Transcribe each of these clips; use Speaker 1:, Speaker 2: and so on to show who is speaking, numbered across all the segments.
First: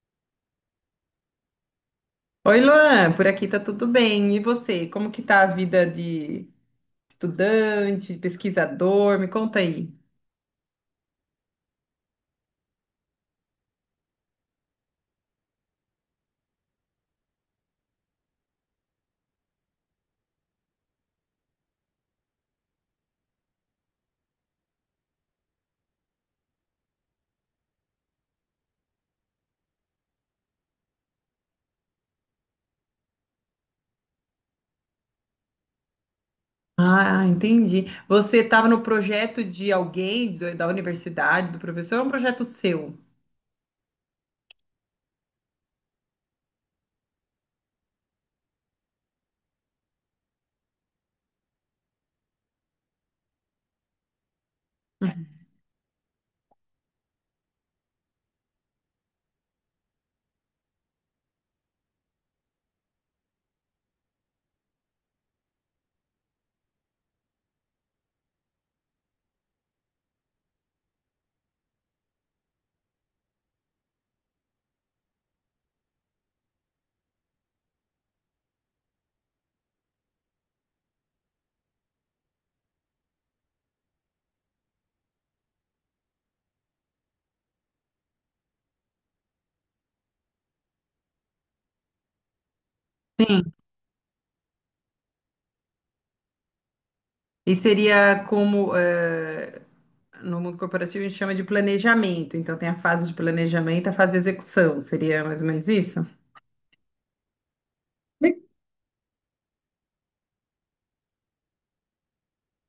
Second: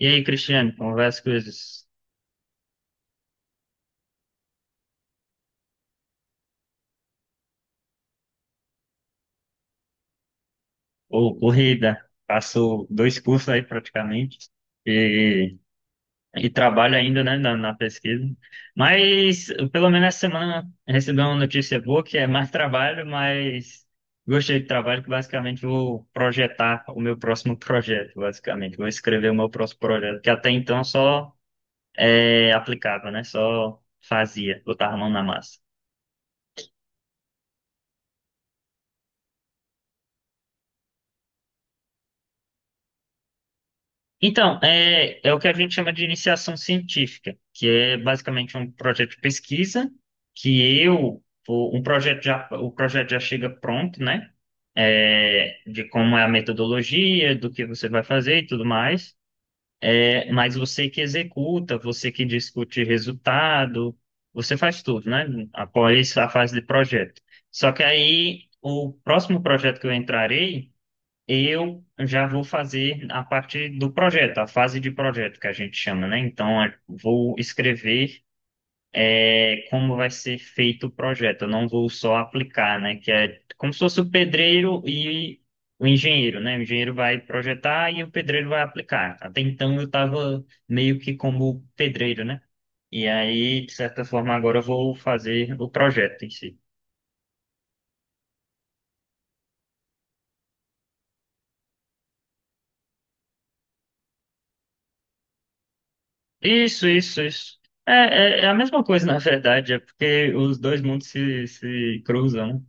Speaker 1: E aí, Cristiano, como vai as coisas?
Speaker 2: Oi, Luan, por aqui tá tudo bem. E você, como que tá a vida de estudante, de pesquisador? Me conta aí.
Speaker 1: Ô, corrida, passou dois cursos aí praticamente e, e trabalho ainda, né, na pesquisa. Mas pelo menos essa semana recebi uma notícia boa que é mais trabalho, mas gostei do trabalho que basicamente vou projetar o meu próximo projeto, basicamente. Vou escrever o meu próximo projeto, que até então só aplicava, né? Só fazia, botava a mão na massa.
Speaker 2: Ah, entendi. Você estava no projeto de da universidade, do professor, ou é um projeto seu?
Speaker 1: Então, é o que a gente chama de iniciação científica, que é basicamente um projeto de pesquisa, que eu, o, um projeto já, o projeto já chega pronto, né? De como é a metodologia, do que você vai fazer e tudo mais. Mas você que executa, você que discute resultado, você faz tudo, né? Após a fase de projeto. Só que aí, o próximo projeto que eu entrarei eu já vou fazer a parte do projeto, a fase de projeto que a gente chama, né? Então, vou escrever como vai ser feito o projeto. Eu não vou só aplicar, né? Que é como se fosse o pedreiro e o engenheiro, né? O engenheiro vai projetar e o pedreiro vai aplicar. Até então, eu estava meio que como pedreiro, né? E
Speaker 2: Sim.
Speaker 1: aí, de certa forma, agora eu vou fazer o projeto em si.
Speaker 2: E seria como, no mundo corporativo a gente chama de planejamento. Então tem a fase de planejamento, a fase de execução. Seria mais ou menos isso?
Speaker 1: Isso, isso, isso. É a mesma coisa, na verdade, é porque os dois mundos se cruzam, né?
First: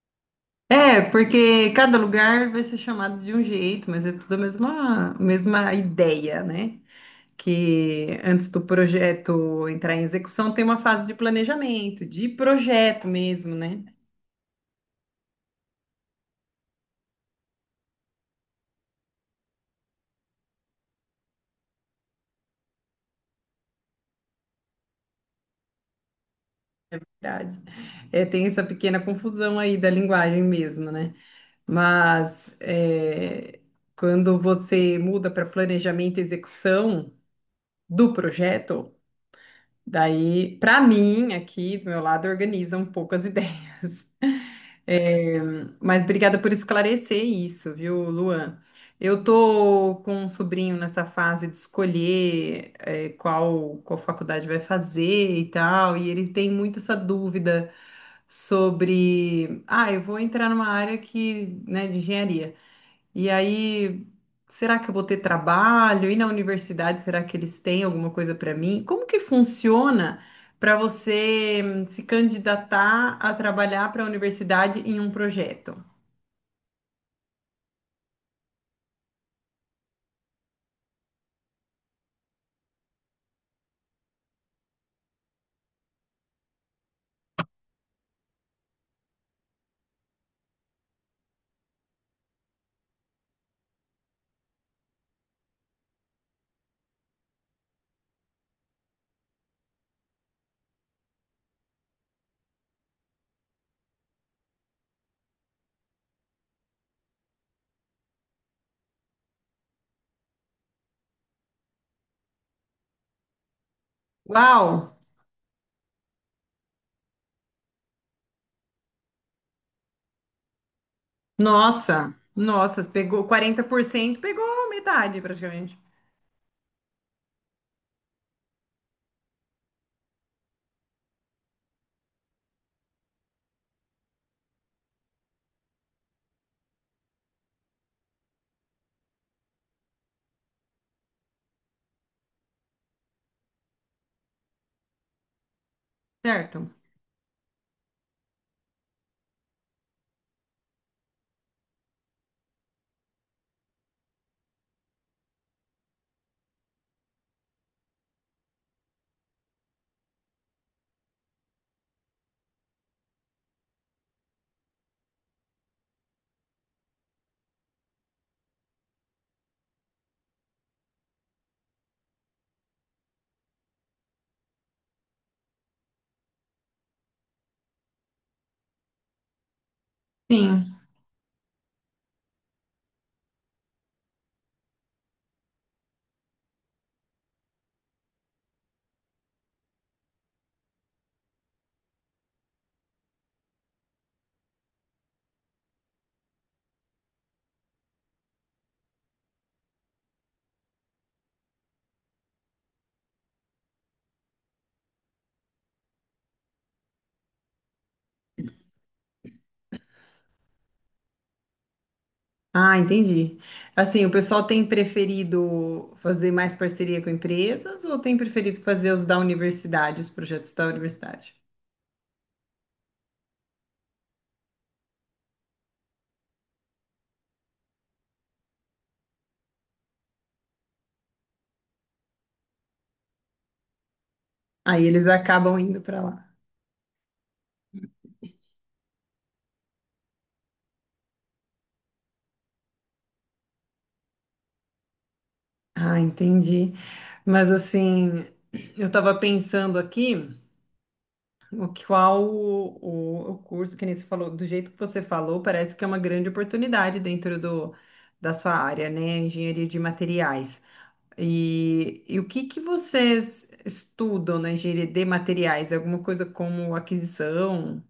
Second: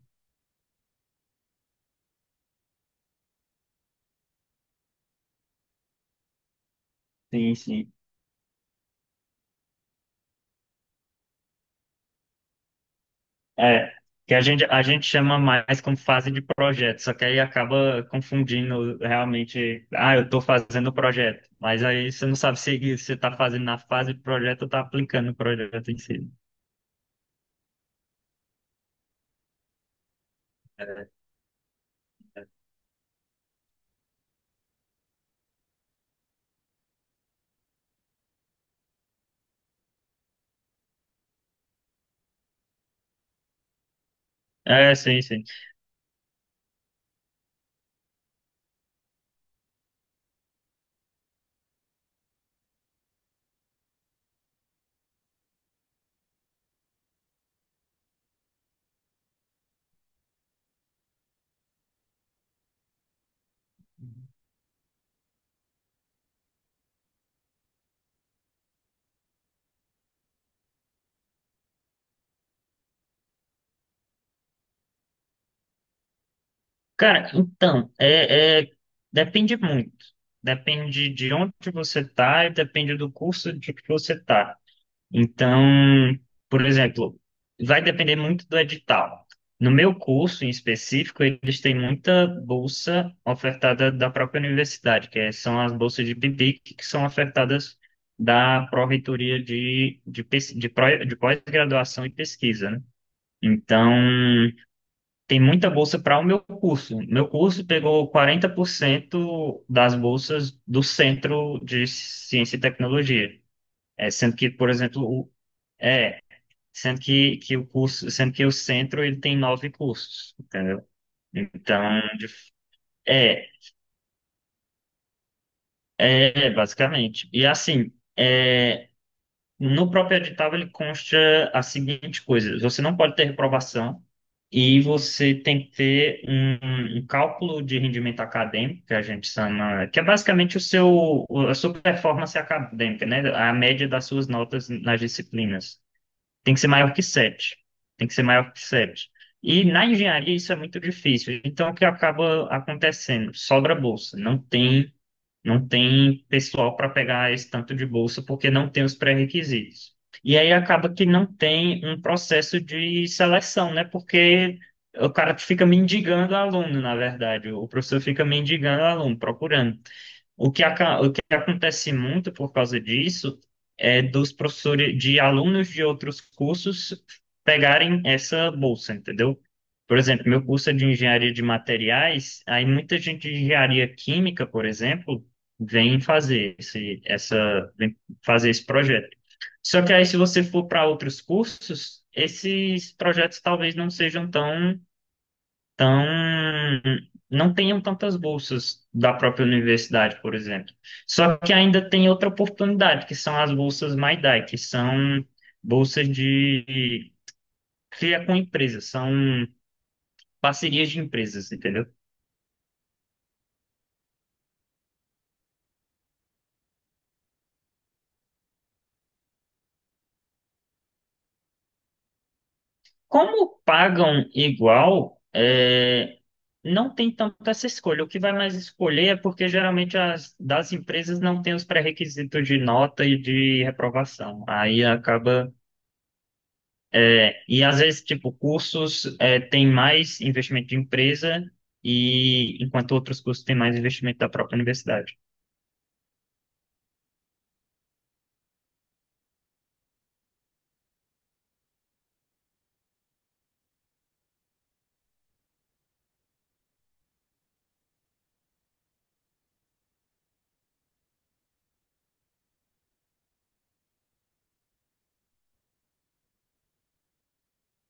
Speaker 2: É, porque cada lugar vai ser chamado de um jeito, mas é tudo a mesma ideia, né?
Speaker 1: Sim, sim.
Speaker 2: Que antes do projeto entrar em execução tem uma fase de planejamento, de projeto mesmo, né?
Speaker 1: É, que a gente chama mais como fase de projeto, só que aí acaba confundindo realmente, ah, eu estou fazendo o projeto, mas aí você não sabe se você está fazendo na fase de projeto ou está aplicando o projeto em si.
Speaker 2: É verdade. É, tem essa pequena confusão aí da linguagem mesmo,
Speaker 1: É,
Speaker 2: né? Mas é, quando você muda para planejamento e execução do projeto, daí, para mim, aqui do meu lado, organiza um pouco as ideias.
Speaker 1: é, sim,
Speaker 2: É,
Speaker 1: sim.
Speaker 2: mas obrigada por esclarecer isso, viu, Luan? Eu tô com um sobrinho nessa fase de escolher, é, qual faculdade vai fazer e tal, e ele tem muito essa dúvida sobre, ah, eu vou entrar numa área que, né, de engenharia. E aí, será que eu vou ter trabalho? E na universidade, será que eles têm alguma coisa para mim? Como que funciona para você se candidatar a trabalhar para a universidade em um projeto?
Speaker 1: Cara, então, depende muito. Depende de onde você está e depende do curso de que você está. Então, por exemplo, vai depender muito do edital. No meu curso em específico, eles têm muita bolsa ofertada da própria universidade, são as bolsas de PIBIC, que são ofertadas da Pró-Reitoria de pós-graduação e pesquisa, né? Então, tem muita bolsa para o meu curso. Meu curso pegou 40% das bolsas do Centro de Ciência e Tecnologia. É, sendo que,
Speaker 2: Uau!
Speaker 1: por exemplo, é, sendo que o centro ele tem nove cursos, entendeu? Então,
Speaker 2: Nossa! Nossa, pegou
Speaker 1: é,
Speaker 2: 40%, pegou metade praticamente,
Speaker 1: basicamente. E assim, no próprio edital ele consta a seguinte coisa: você não pode ter reprovação e você tem que ter um cálculo de rendimento acadêmico, que a gente chama, que é basicamente a sua performance acadêmica, né? A média das suas notas nas disciplinas tem que ser
Speaker 2: certo?
Speaker 1: maior que sete. Tem que ser maior que 7. E na engenharia isso é muito difícil. Então, o que acaba acontecendo? Sobra bolsa. Não tem pessoal para pegar esse tanto de bolsa porque não tem os pré-requisitos. E aí acaba que não tem um processo de seleção, né? Porque o cara fica mendigando aluno, na verdade. O professor fica mendigando aluno, procurando. O que acontece muito por causa disso é dos professores, de alunos de outros cursos pegarem essa bolsa, entendeu? Por exemplo, meu curso é
Speaker 2: Sim.
Speaker 1: de engenharia de materiais, aí muita gente de engenharia química, por exemplo, vem fazer esse projeto. Só que aí, se você for para outros cursos, esses projetos talvez não sejam tão então, não tenham tantas bolsas da própria universidade, por exemplo. Só que ainda tem outra oportunidade, que são as bolsas MyDai, que são bolsas de cria com empresas, são parcerias de empresas, entendeu?
Speaker 2: Ah, entendi. Assim, o pessoal tem preferido fazer mais parceria com empresas ou tem preferido fazer os da universidade, os projetos da universidade?
Speaker 1: Como pagam igual, não tem tanta essa escolha. O que vai mais escolher é porque geralmente as das empresas não tem os pré-requisitos de nota e de reprovação. Aí
Speaker 2: Aí eles
Speaker 1: acaba.
Speaker 2: acabam indo para lá.
Speaker 1: E às vezes, tipo, cursos têm mais investimento de empresa e enquanto outros cursos têm mais investimento da própria universidade.
Speaker 2: Ah, entendi. Mas assim, eu estava pensando aqui, qual o curso que nem você falou, do jeito que você falou, parece que é uma grande oportunidade dentro do, da sua área, né? Engenharia de materiais. E o que que vocês estudam na engenharia de materiais? É alguma coisa como aquisição?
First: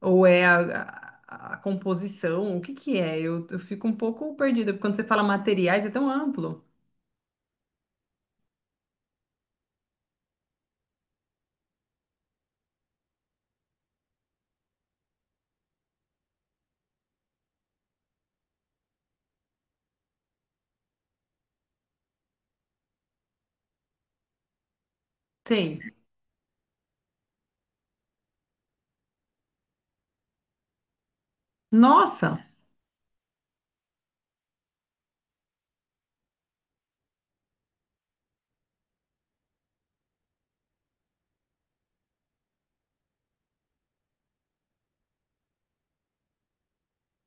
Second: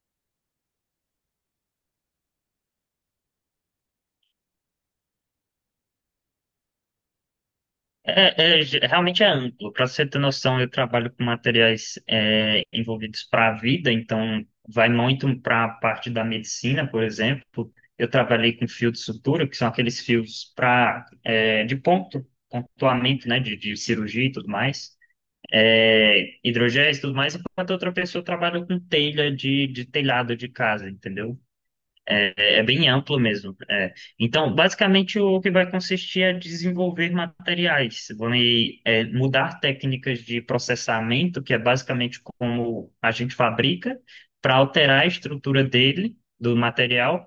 Speaker 2: Ou é a composição? O que que é? Eu fico um pouco perdida, porque quando você fala materiais é tão amplo.
Speaker 1: Realmente é amplo. Para você ter noção, eu trabalho com materiais envolvidos para a vida, então vai muito para a parte da medicina, por exemplo. Eu trabalhei com fio de sutura, que são aqueles fios para de ponto, pontuamento, né, de cirurgia e tudo mais.
Speaker 2: Sim.
Speaker 1: Hidrogéis e tudo mais, enquanto outra pessoa trabalha com telha de telhado de casa, entendeu?
Speaker 2: Nossa,
Speaker 1: É, é bem amplo mesmo. É. Então, basicamente, o que vai consistir é desenvolver materiais, mudar técnicas de processamento, que é basicamente como a gente fabrica, para alterar a estrutura dele, do material,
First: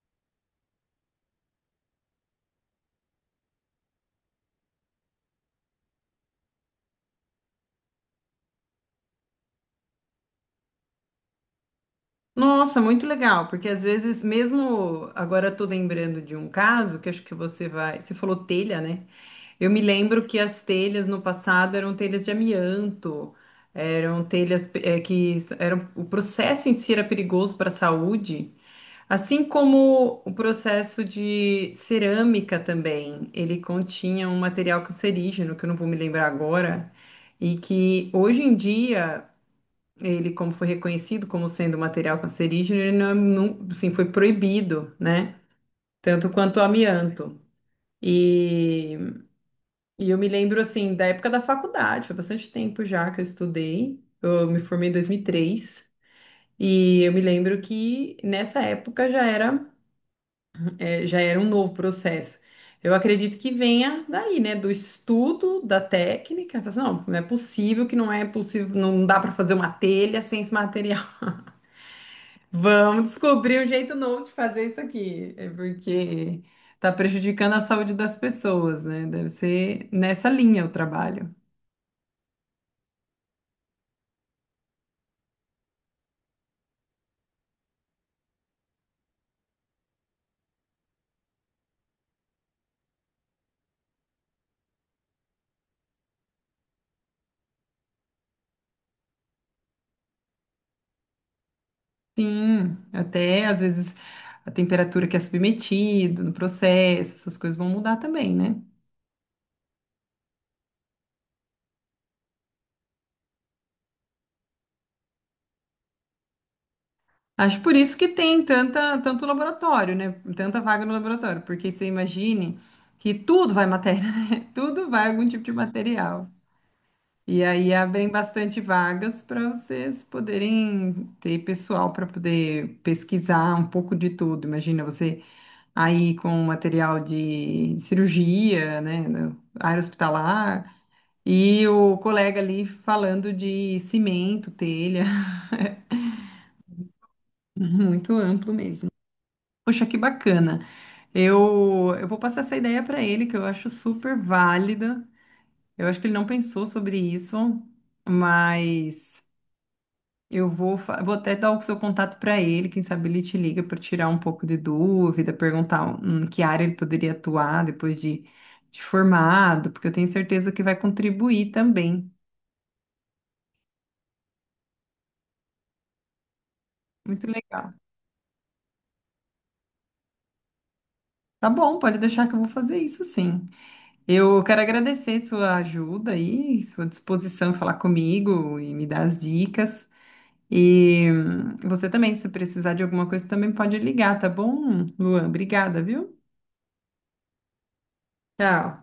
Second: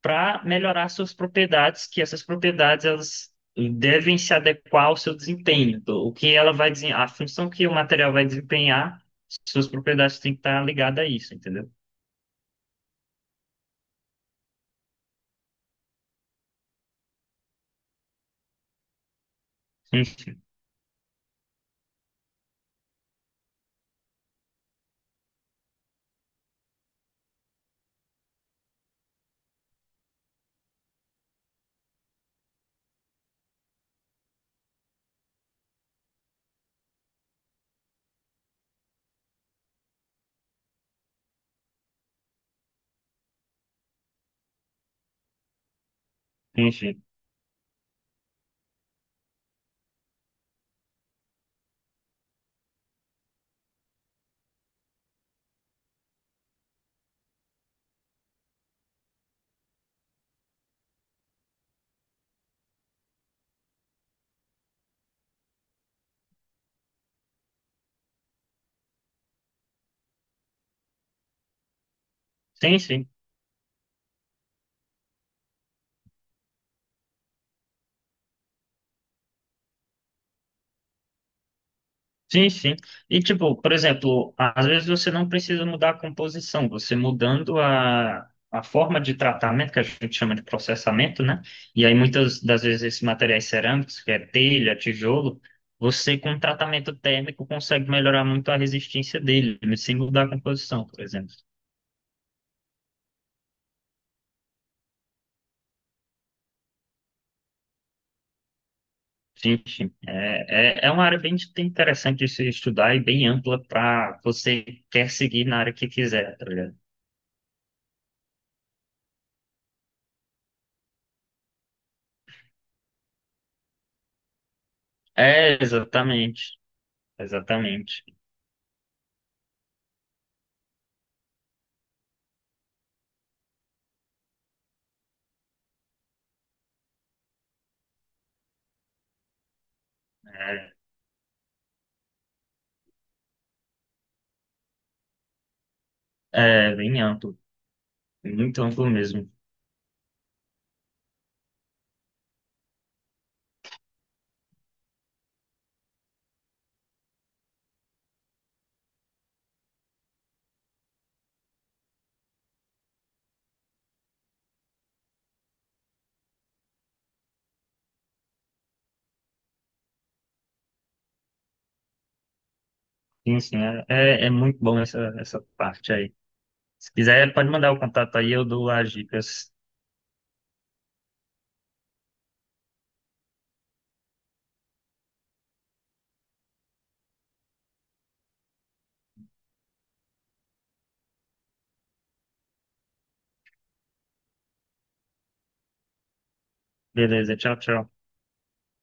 Speaker 1: para melhorar suas propriedades, que essas propriedades elas devem se adequar ao seu desempenho. Então, O que ela vai desen- a função que o material vai desempenhar, suas propriedades têm que estar ligadas a isso, entendeu?
Speaker 2: nossa, muito legal, porque às vezes mesmo agora eu tô lembrando de um caso que acho que você vai, você falou telha, né? Eu me
Speaker 1: Sim,
Speaker 2: lembro que as telhas no passado eram telhas de amianto, eram telhas eram, o processo em si era perigoso para a saúde, assim como o processo de cerâmica também, ele continha um material cancerígeno que eu não vou me lembrar agora. E que hoje em dia ele, como foi reconhecido como sendo material cancerígeno, ele não, não, assim, foi proibido, né? Tanto quanto o
Speaker 1: sim, sim.
Speaker 2: amianto. E, e eu me lembro, assim, da época da faculdade, foi bastante tempo já que eu estudei, eu me formei em 2003, e três, e eu me lembro que nessa época já era, já era um novo processo. Eu acredito que venha daí, né, do estudo, da técnica. Fala assim, não, não é possível não dá para fazer uma telha sem esse material.
Speaker 1: Sim, sim.
Speaker 2: Vamos descobrir um jeito novo de fazer isso aqui. É porque tá prejudicando a saúde das pessoas, né? Deve ser nessa linha o trabalho.
Speaker 1: Sim, sim. E, tipo, por exemplo, às vezes você não precisa mudar a composição, você mudando a forma de tratamento, que a gente chama de processamento, né? E aí, muitas das vezes, esses materiais cerâmicos, que é telha, tijolo, você, com um tratamento térmico, consegue melhorar muito a resistência dele, sem mudar a composição, por exemplo.
Speaker 2: Sim, até às vezes a temperatura que é submetido no processo, essas coisas vão mudar também, né?
Speaker 1: Sim, sim. É uma área bem interessante de se estudar e bem ampla para você quer seguir na área que quiser, tá ligado?
Speaker 2: Acho por isso que tem tanto laboratório, né? Tanta vaga no laboratório, porque você imagine que tudo vai matéria, né? Tudo vai algum tipo de
Speaker 1: É,
Speaker 2: material.
Speaker 1: exatamente.
Speaker 2: E aí
Speaker 1: Exatamente.
Speaker 2: abrem bastante vagas para vocês poderem ter pessoal para poder pesquisar um pouco de tudo. Imagina você aí com material de cirurgia, né, no área hospitalar,
Speaker 1: É,
Speaker 2: e o colega ali falando de cimento, telha,
Speaker 1: é bem amplo,
Speaker 2: muito amplo
Speaker 1: muito amplo
Speaker 2: mesmo.
Speaker 1: mesmo.
Speaker 2: Poxa, que bacana. Eu vou passar essa ideia para ele, que eu acho super válida. Eu acho que ele não pensou sobre isso, mas. Eu vou, vou até dar o seu contato para ele, quem sabe ele te liga para tirar um pouco de dúvida, perguntar em que área ele poderia atuar depois de formado, porque eu tenho certeza que vai contribuir também.
Speaker 1: Sim, sim, é muito bom essa parte aí. Se
Speaker 2: Muito
Speaker 1: quiser, pode mandar
Speaker 2: legal.
Speaker 1: o contato aí, eu dou as dicas.
Speaker 2: Tá bom, pode deixar que eu vou fazer isso sim. Eu quero agradecer sua ajuda aí, sua disposição em falar comigo e me dar as dicas. E você também, se precisar de alguma coisa, também pode ligar, tá bom, Luan? Obrigada, viu?
Speaker 1: Beleza, tchau, tchau.
Speaker 2: Tchau.